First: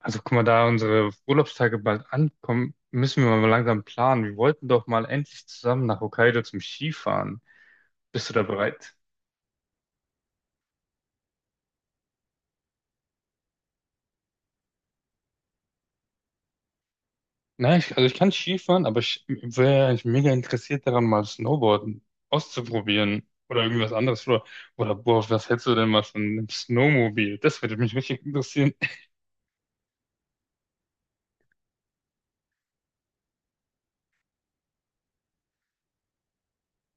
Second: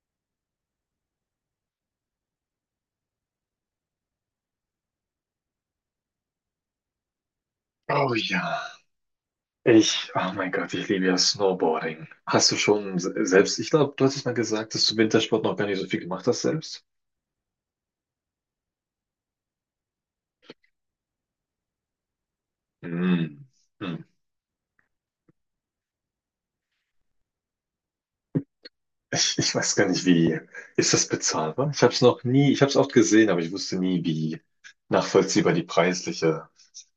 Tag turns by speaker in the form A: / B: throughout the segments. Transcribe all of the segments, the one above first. A: Also guck mal, da unsere Urlaubstage bald ankommen, müssen wir mal langsam planen. Wir wollten doch mal endlich zusammen nach Hokkaido zum Skifahren.
B: Oh
A: Bist du da
B: ja,
A: bereit?
B: ich, oh mein Gott, ich liebe ja Snowboarding. Hast du schon selbst, ich glaube, du hattest mal gesagt, dass du Wintersport noch gar nicht so viel gemacht hast selbst?
A: Nein, also ich kann Skifahren, aber ich wäre eigentlich mega interessiert daran, mal Snowboarden auszuprobieren
B: Hm.
A: oder irgendwas
B: Hm.
A: anderes. Oder boah, was hältst du denn mal von einem Snowmobil? Das würde mich richtig interessieren.
B: Ich weiß gar nicht, wie. Ist das bezahlbar? Ich habe es noch nie, ich habe es oft gesehen, aber ich wusste nie, wie nachvollziehbar die preisliche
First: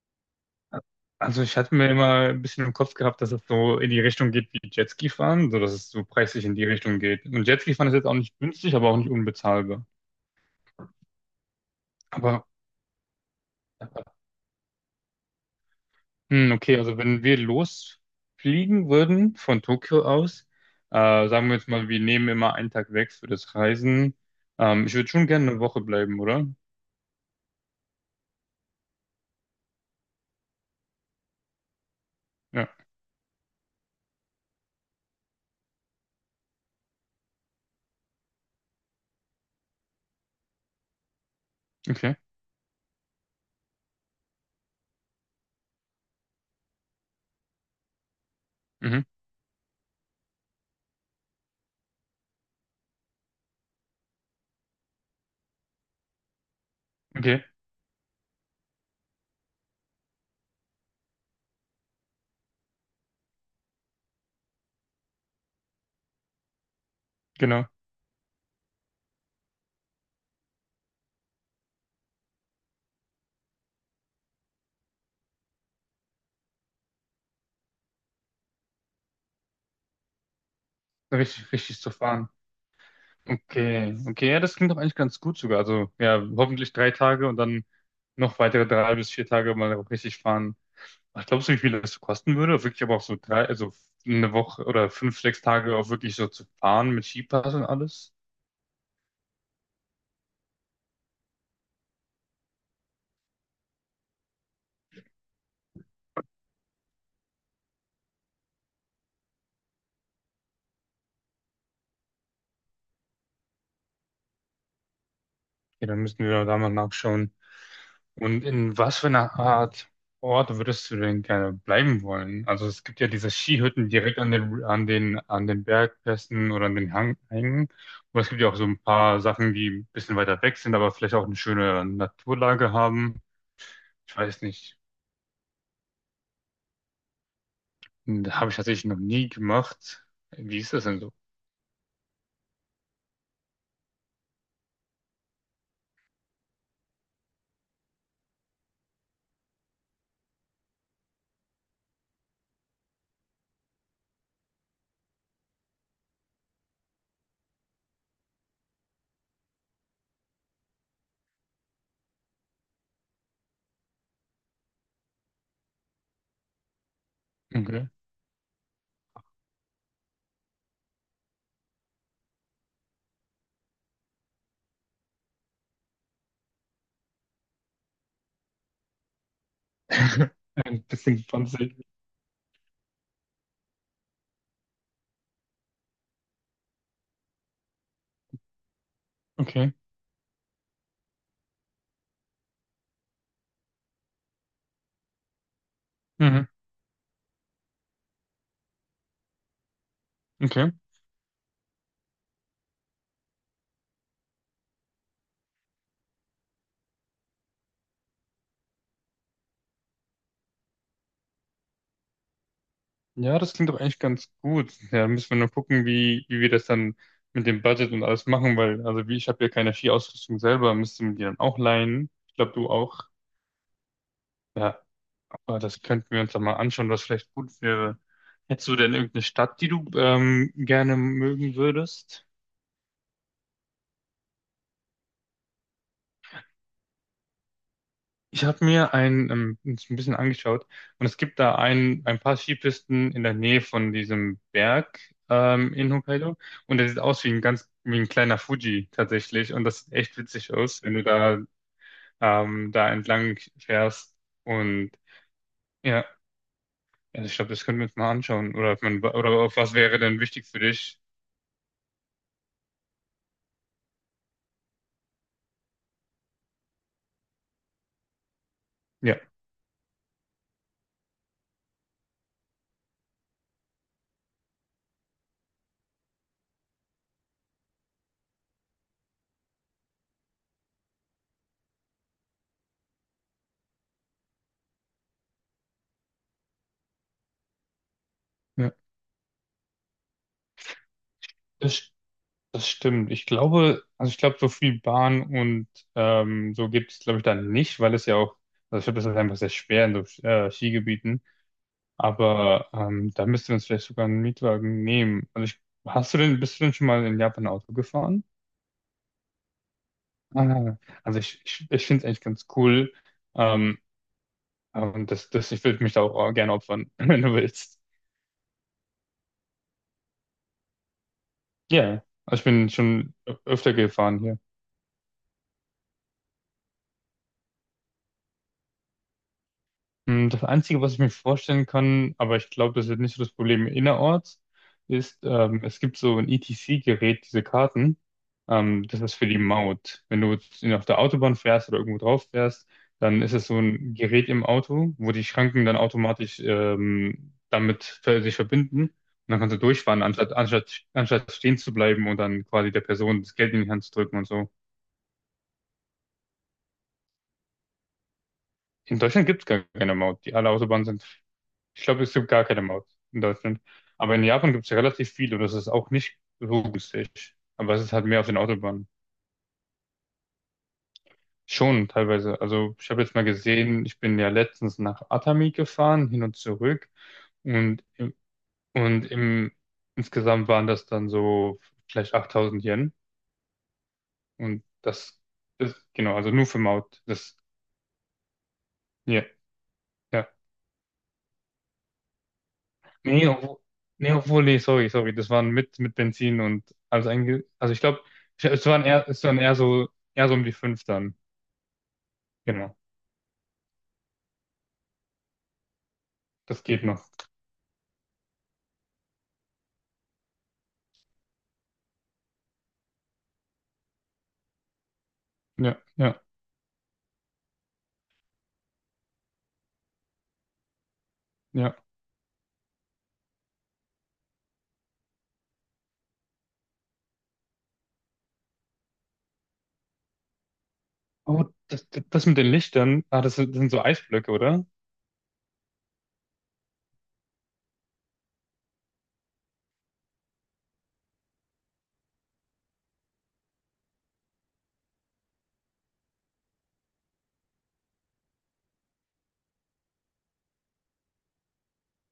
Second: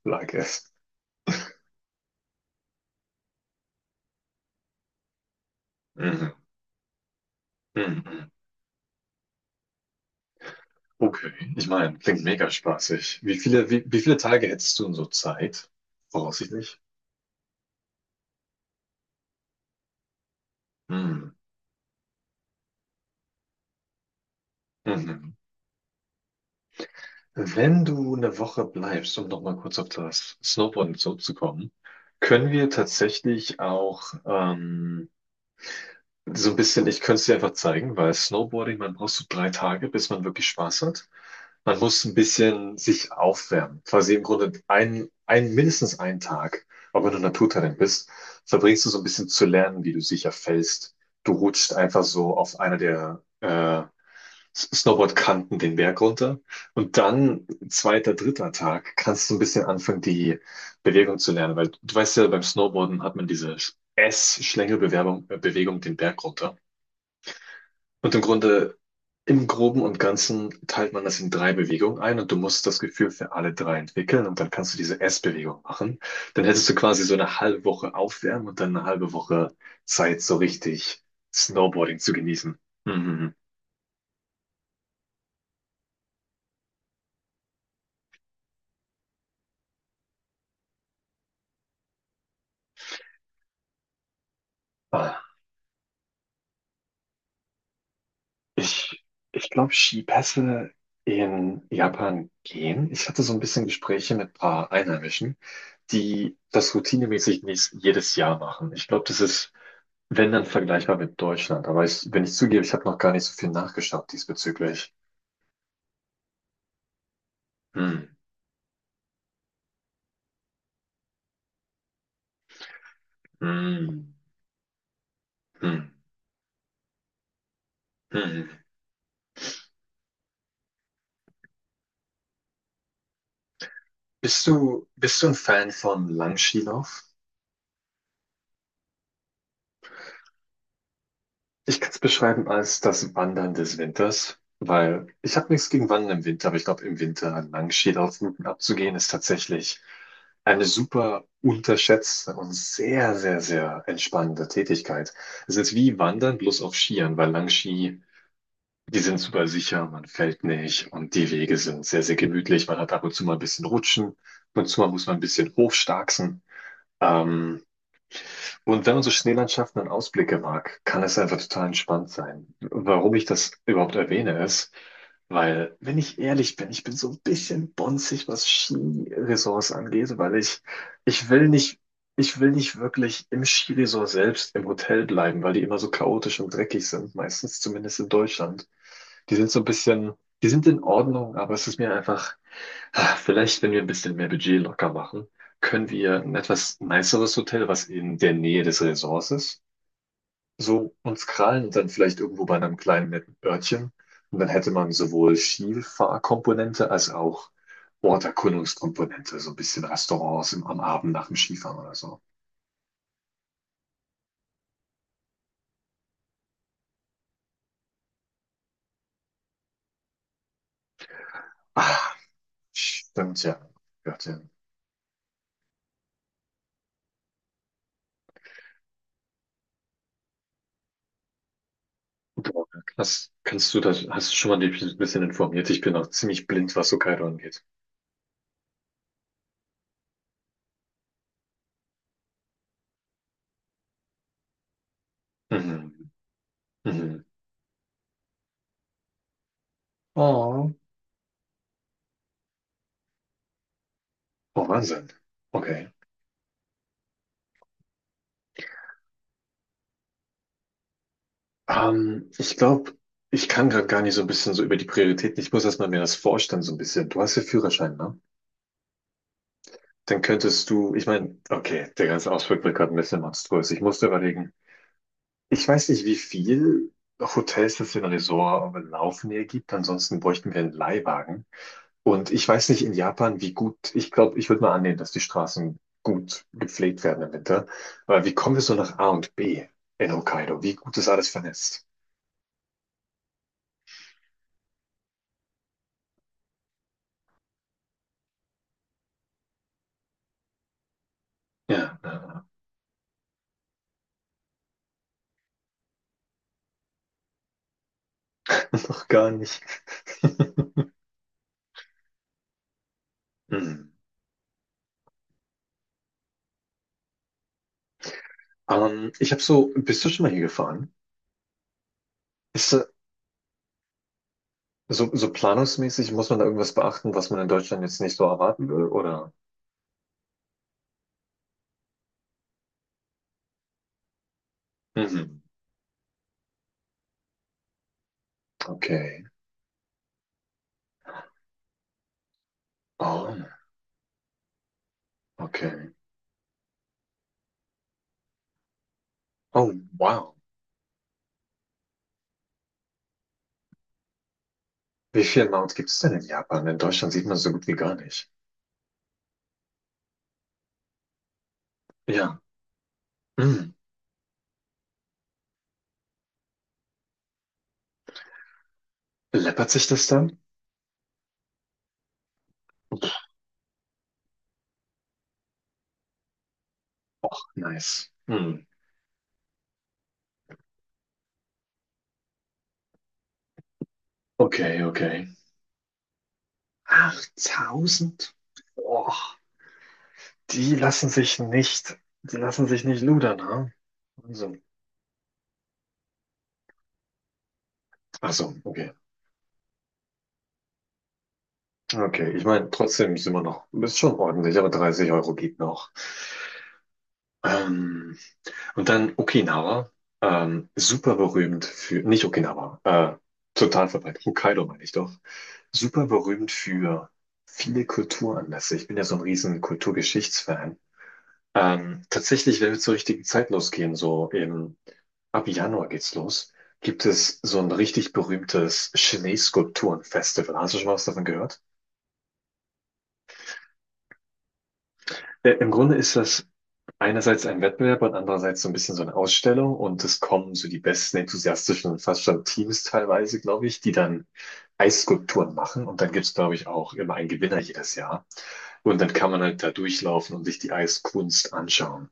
B: Lage ist.
A: Also ich hatte mir immer ein bisschen im Kopf gehabt, dass es so in die Richtung geht wie Jetski fahren, so dass es so
B: Mhm.
A: preislich in die Richtung geht. Und Jetski fahren ist jetzt auch
B: Mhm.
A: nicht günstig, aber auch nicht unbezahlbar.
B: Okay, ich meine, klingt
A: Aber
B: mega spaßig. Wie viele Tage hättest du in so Zeit?
A: Okay,
B: Voraussichtlich?
A: also wenn wir losfliegen würden von Tokio aus,
B: Mhm.
A: sagen wir jetzt mal, wir nehmen immer einen Tag weg für das Reisen. Ich würde schon
B: Mhm.
A: gerne eine Woche bleiben, oder?
B: Wenn du eine Woche bleibst, um nochmal kurz auf das Snowboarden zurückzukommen, können
A: Ja,
B: wir tatsächlich auch so ein bisschen, ich könnte es dir einfach zeigen, weil Snowboarding, man braucht so 3 Tage, bis man wirklich Spaß hat. Man muss ein
A: okay.
B: bisschen sich aufwärmen. Quasi im Grunde mindestens einen Tag, auch wenn du Naturtalent bist, verbringst du so
A: Mhm.
B: ein bisschen zu lernen, wie du sicher fällst. Du rutscht einfach so auf einer der Snowboardkanten den Berg runter. Und
A: Okay,
B: dann, zweiter, dritter Tag, kannst du ein bisschen anfangen, die Bewegung zu lernen. Weil du weißt ja, beim Snowboarden hat man diese Bewegung den Berg runter.
A: genau.
B: Und im Grunde, im Groben und Ganzen teilt man das in 3 Bewegungen ein und du musst das Gefühl für alle drei entwickeln und dann kannst du diese S-Bewegung machen. Dann hättest du quasi so eine halbe Woche aufwärmen und dann eine halbe Woche Zeit, so richtig
A: Richtig, richtig zu
B: Snowboarding zu
A: fahren.
B: genießen. Mhm.
A: Okay, okay, ja, das klingt doch eigentlich ganz gut sogar. Also ja, hoffentlich drei Tage und dann noch weitere drei bis vier Tage mal richtig fahren. Was glaubst du, wie viel das kosten würde? Wirklich aber auch so drei, also eine Woche oder fünf,
B: Ah,
A: sechs Tage auch wirklich so zu fahren mit Skipass und alles?
B: Ich, ich glaube, Skipässe in Japan gehen. Ich hatte so ein bisschen Gespräche mit ein paar Einheimischen, die das routinemäßig nicht jedes Jahr machen. Ich glaube, das ist wenn dann vergleichbar mit Deutschland. Aber ich, wenn ich zugebe, ich habe noch gar nicht so viel nachgeschaut diesbezüglich.
A: Ja, dann müssen wir da mal nachschauen.
B: Hm,
A: Und in was für einer Art Ort würdest du denn gerne bleiben wollen? Also es gibt ja diese Skihütten
B: hm,
A: direkt an den
B: hm,
A: Bergpässen oder an den Hängen. Aber es gibt ja
B: hm.
A: auch so ein paar Sachen, die ein bisschen weiter weg sind, aber vielleicht auch eine schöne Naturlage haben. Ich weiß
B: Bist
A: nicht.
B: du, bist du ein Fan von Langskilauf?
A: Da habe ich tatsächlich noch nie gemacht. Wie ist das denn so?
B: Ich kann es beschreiben als das Wandern des Winters, weil ich habe nichts gegen Wandern im Winter, aber ich glaube, im Winter Langskilaufrouten abzugehen, ist tatsächlich eine super unterschätzte und sehr, sehr, sehr entspannende Tätigkeit. Es ist wie Wandern, bloß auf Skiern, weil Langski. Die sind super sicher, man fällt nicht und die Wege sind sehr, sehr gemütlich. Man hat ab und zu mal ein bisschen Rutschen, ab und zu mal muss man ein bisschen hochstarksen. Ähm,
A: Okay.
B: und wenn man so Schneelandschaften und Ausblicke mag, kann es einfach total entspannt sein. Warum ich das überhaupt erwähne, ist, weil, wenn ich ehrlich bin, ich bin so ein bisschen bonzig, was Skiresorts angeht, weil ich,
A: Ein bisschen
B: ich will nicht,
A: fancy.
B: ich will nicht wirklich im Skiresort selbst im Hotel bleiben, weil die immer so chaotisch und dreckig sind, meistens zumindest in Deutschland. Die sind so ein
A: Okay.
B: bisschen, die sind in Ordnung, aber es ist mir einfach, vielleicht, wenn wir ein bisschen mehr Budget locker machen, können wir ein
A: Mhm.
B: etwas niceres Hotel, was in der Nähe des Resorts ist,
A: Okay.
B: so uns krallen und dann vielleicht irgendwo bei einem kleinen netten Örtchen. Und dann hätte man sowohl Skifahrkomponente als auch Orterkundungskomponente, so ein bisschen Restaurants im, am Abend nach dem Skifahren oder so.
A: Ja, das klingt doch eigentlich ganz gut. Ja, dann müssen wir nur gucken, wie wir das dann mit dem Budget und alles machen, weil, also wie ich habe ja keine Skiausrüstung selber, müsste man die dann auch leihen.
B: Ah,
A: Ich glaube, du auch.
B: stimmt ja. Örtchen.
A: Ja, aber das könnten wir uns dann mal anschauen, was vielleicht gut wäre. Hättest du denn irgendeine Stadt, die du gerne mögen würdest?
B: Boah, krass. Kannst du das, hast du schon mal dich ein bisschen informiert? Ich bin auch ziemlich blind, was Hokkaido angeht.
A: Ich habe mir ein, uns ein bisschen angeschaut und es gibt da ein paar Skipisten in der Nähe von diesem Berg in
B: Mhm.
A: Hokkaido und der sieht aus
B: Mhm.
A: wie ein ganz wie ein kleiner Fuji tatsächlich, und das sieht echt witzig
B: Oh.
A: aus, wenn du da da entlang fährst
B: Oh,
A: und
B: Wahnsinn. Okay.
A: ja, also ich glaube, das können wir uns mal anschauen. Oder ob man, oder auf was wäre denn wichtig für dich?
B: Ich glaube, ich kann gerade gar nicht so ein bisschen so über die Prioritäten. Ich muss erstmal mir das vorstellen, so ein bisschen. Du hast ja Führerschein, ne?
A: Ja,
B: Dann könntest du, ich meine, okay, der ganze Ausflug wird gerade ein bisschen monströs. Ich musste überlegen, ich weiß nicht, wie viel Hotels es in Resort laufen hier gibt. Ansonsten bräuchten wir einen Leihwagen. Und ich weiß nicht in Japan, wie gut, ich glaube, ich würde mal annehmen, dass die Straßen gut gepflegt werden im Winter. Aber wie kommen wir
A: ja.
B: so nach A und B in Hokkaido? Wie gut ist alles vernetzt?
A: Das Das stimmt. Ich glaube, also ich glaube, so viel Bahn und so gibt es, glaube ich, dann nicht, weil es ja auch, also ich glaube, das ist einfach sehr schwer in so Skigebieten.
B: Ja,
A: Aber da müsste man uns vielleicht sogar einen Mietwagen nehmen. Hast du denn, bist du denn schon mal in Japan Auto gefahren?
B: noch gar nicht.
A: Ah, also ich finde es eigentlich ganz cool. Ähm,
B: Hm.
A: und das, das, ich würde mich da auch gerne opfern, wenn du willst.
B: Ich habe so, bist du schon mal hier gefahren?
A: Ja, also ich bin
B: Ist
A: schon öfter gefahren.
B: so planungsmäßig, muss man da irgendwas beachten, was man in Deutschland jetzt nicht so erwarten will, oder?
A: Das Einzige, was ich mir vorstellen kann, aber ich glaube, das wird nicht so das Problem innerorts, ist,
B: Mhm.
A: es gibt so ein ETC-Gerät, diese Karten. Das ist
B: Okay.
A: für die Maut. Wenn du jetzt auf der Autobahn fährst oder irgendwo drauf fährst, dann ist
B: Oh,
A: es so ein Gerät im Auto, wo die Schranken dann
B: okay.
A: automatisch damit sich verbinden. Und dann kannst du
B: Oh,
A: durchfahren, anstatt,
B: wow.
A: anstatt, anstatt stehen zu bleiben und dann quasi der Person das Geld in die Hand zu drücken und so.
B: Wie viele Mounts gibt es denn in Japan? In Deutschland sieht man so gut wie gar nicht.
A: In Deutschland gibt es gar keine Maut. Die alle Autobahnen sind. Ich glaube, es gibt
B: Ja.
A: gar keine Maut in Deutschland. Aber in Japan gibt es relativ viel und das ist auch nicht so günstig. Aber es ist halt mehr auf den Autobahnen.
B: Läppert sich das dann?
A: Schon teilweise. Also ich habe jetzt mal
B: Pff,
A: gesehen, ich bin ja letztens nach Atami gefahren, hin und zurück. Und,
B: nice.
A: im-
B: Hm.
A: und im, insgesamt waren das dann so vielleicht 8000 Yen. Und
B: Okay, okay.
A: genau, also nur für Maut. Das,
B: 8.000? Boah,
A: ja, ja.
B: die lassen sich nicht, die lassen sich nicht
A: Nee,
B: ludern,
A: obwohl,
B: ha?
A: nee, obwohl, nee,
B: Wahnsinn.
A: sorry, das waren mit Benzin und alles also ich glaube,
B: Ach so,
A: es waren
B: okay.
A: eher, eher so um die fünf dann.
B: Okay, ich meine,
A: Genau,
B: trotzdem sind wir noch, ist schon ordentlich, aber 30 Euro geht noch.
A: das geht noch.
B: Ähm, und dann Okinawa, super berühmt für, nicht Okinawa, total verbreitet, Hokkaido meine ich doch,
A: Ja,
B: super
A: ja,
B: berühmt für viele Kulturanlässe. Ich bin ja so ein riesen Kulturgeschichtsfan.
A: ja.
B: Tatsächlich, wenn wir zur richtigen Zeit losgehen, so im, ab Januar geht's los, gibt es so ein richtig berühmtes Schneeskulpturenfestival. Hast du schon mal was davon
A: Oh,
B: gehört?
A: das mit den Lichtern, ah, das sind so Eisblöcke, oder?
B: Im Grunde ist das einerseits ein Wettbewerb und andererseits so ein bisschen so eine Ausstellung und es kommen so die besten enthusiastischen und fast schon Teams teilweise, glaube ich, die dann Eisskulpturen machen und dann gibt's, glaube ich, auch immer einen Gewinner jedes Jahr. Und dann kann man halt da durchlaufen und sich die Eiskunst anschauen.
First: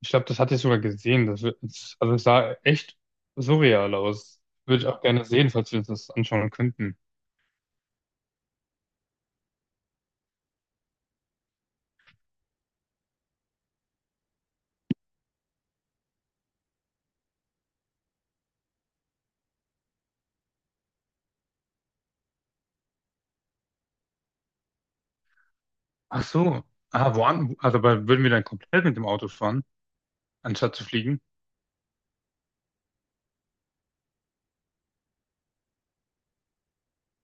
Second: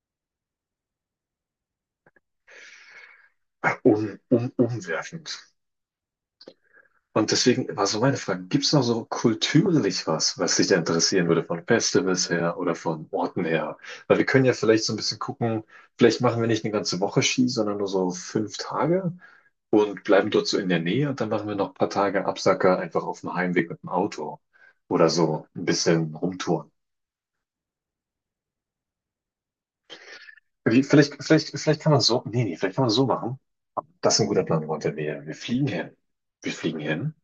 A: Ich glaube, das hatte ich sogar gesehen. Also es sah echt surreal
B: Um,
A: aus.
B: um,
A: Würde ich auch gerne
B: umwerfend.
A: sehen, falls wir uns das anschauen könnten.
B: Und deswegen war so meine Frage, gibt es noch so kulturlich was, was dich da interessieren würde, von Festivals her oder von Orten her? Weil wir können ja vielleicht so ein bisschen gucken, vielleicht machen wir nicht eine ganze Woche Ski, sondern nur so 5 Tage und bleiben dort so in der Nähe und dann machen wir noch ein paar Tage Absacker einfach auf dem Heimweg mit dem Auto oder so ein bisschen
A: Ach so.
B: rumtouren.
A: Ah, also aber würden wir dann komplett mit dem Auto fahren, anstatt
B: Wie,
A: zu
B: vielleicht,
A: fliegen?
B: vielleicht, vielleicht kann man so, nee, nee, vielleicht kann man so machen. Das ist ein guter Plan, Walter. Wir fliegen hin. Wir fliegen hin.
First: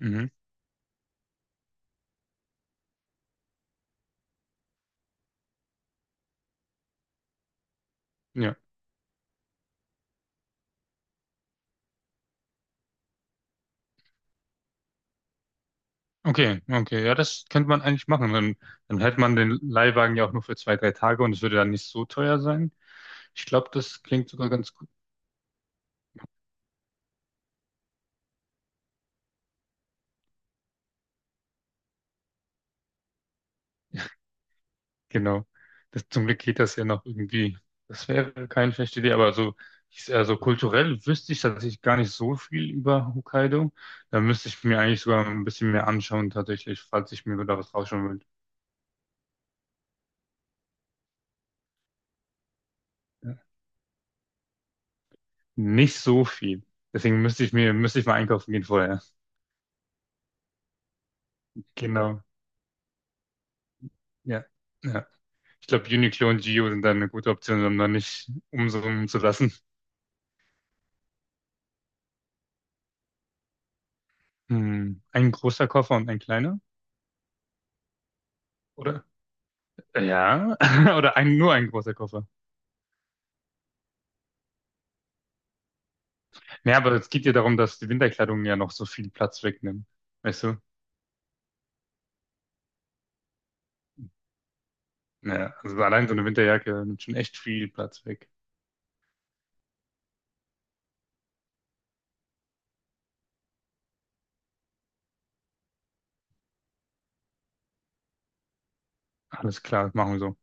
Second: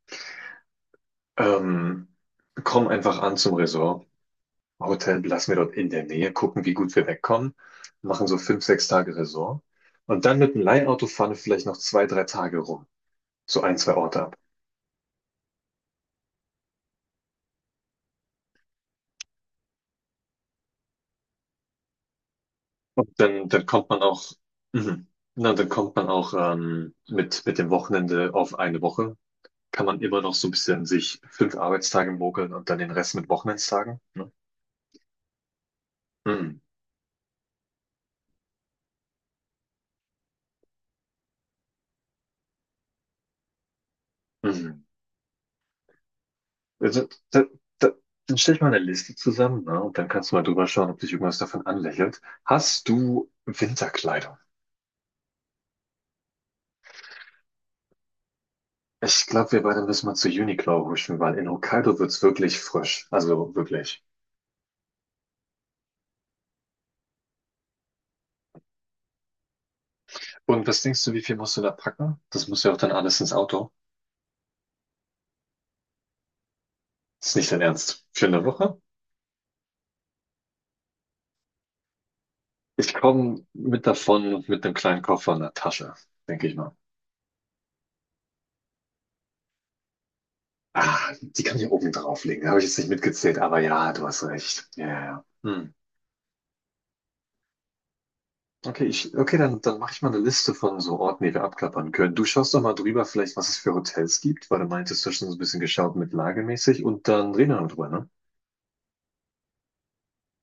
A: Mhm.
B: Ähm, kommen einfach an zum Resort. Hotel lassen wir dort in der Nähe, gucken, wie gut wir wegkommen, machen so
A: Ja.
B: 5, 6 Tage Resort und dann mit dem Leihauto fahren wir vielleicht noch 2, 3 Tage rum, so ein, zwei Orte ab.
A: Okay, okay, ja, das könnte man eigentlich machen. Dann, dann hätte man den Leihwagen ja auch nur für zwei, drei Tage und es würde dann nicht so teuer sein.
B: Und
A: Ich
B: dann
A: glaube,
B: kommt man
A: das klingt
B: auch,
A: sogar ganz gut.
B: mhm, na, dann kommt man auch mit dem Wochenende auf eine Woche, kann man immer noch so ein bisschen sich 5 Arbeitstage mogeln und dann den Rest mit Wochenendstagen. Ne?
A: Genau. Das, zum Glück geht
B: Mhm,
A: das ja noch irgendwie. Das wäre keine schlechte Idee, aber so, ich, also kulturell wüsste ich tatsächlich gar nicht so viel über Hokkaido. Da müsste ich
B: mhm.
A: mir eigentlich sogar ein bisschen mehr anschauen, tatsächlich,
B: Also,
A: falls ich mir da was
B: da,
A: rausschauen will.
B: dann stell ich mal eine Liste zusammen, ne? Und dann kannst du mal drüber schauen, ob dich irgendwas davon anlächelt. Hast du
A: Ja.
B: Winterkleidung?
A: Nicht so viel. Deswegen müsste ich mal einkaufen gehen vorher.
B: Ich glaube, wir beide müssen mal zu Uniqlo huschen, weil in Hokkaido wird's
A: Genau.
B: wirklich frisch. Also wirklich.
A: Ja. Ja. Ich glaube, Uniqlo und Gio sind dann eine gute Option, um da nicht umsummen zu lassen.
B: Und was denkst du, wie viel musst du da packen? Das muss ja auch dann alles ins Auto.
A: Hm. Ein großer Koffer und ein kleiner,
B: Ist nicht dein Ernst. Für eine Woche?
A: oder? Ja, oder ein, nur ein großer Koffer.
B: Ich komme mit davon und mit einem kleinen Koffer und einer Tasche, denke ich mal.
A: Ja, aber es geht ja darum, dass die Winterkleidung ja noch so viel Platz wegnimmt. Weißt du?
B: Ah, die kann ich oben drauflegen. Habe ich jetzt nicht mitgezählt, aber ja, du hast recht. Ja, ja. Ja.
A: Ja,
B: Hm.
A: also allein so eine Winterjacke nimmt schon echt viel Platz weg.
B: Okay, ich, okay, dann mache ich mal eine Liste von so Orten, die wir abklappern können. Du schaust doch mal drüber, vielleicht, was es für Hotels gibt, weil du meintest, du hast schon so ein bisschen geschaut mit lagemäßig und dann reden wir noch drüber, ne?
A: Alles klar, machen wir so.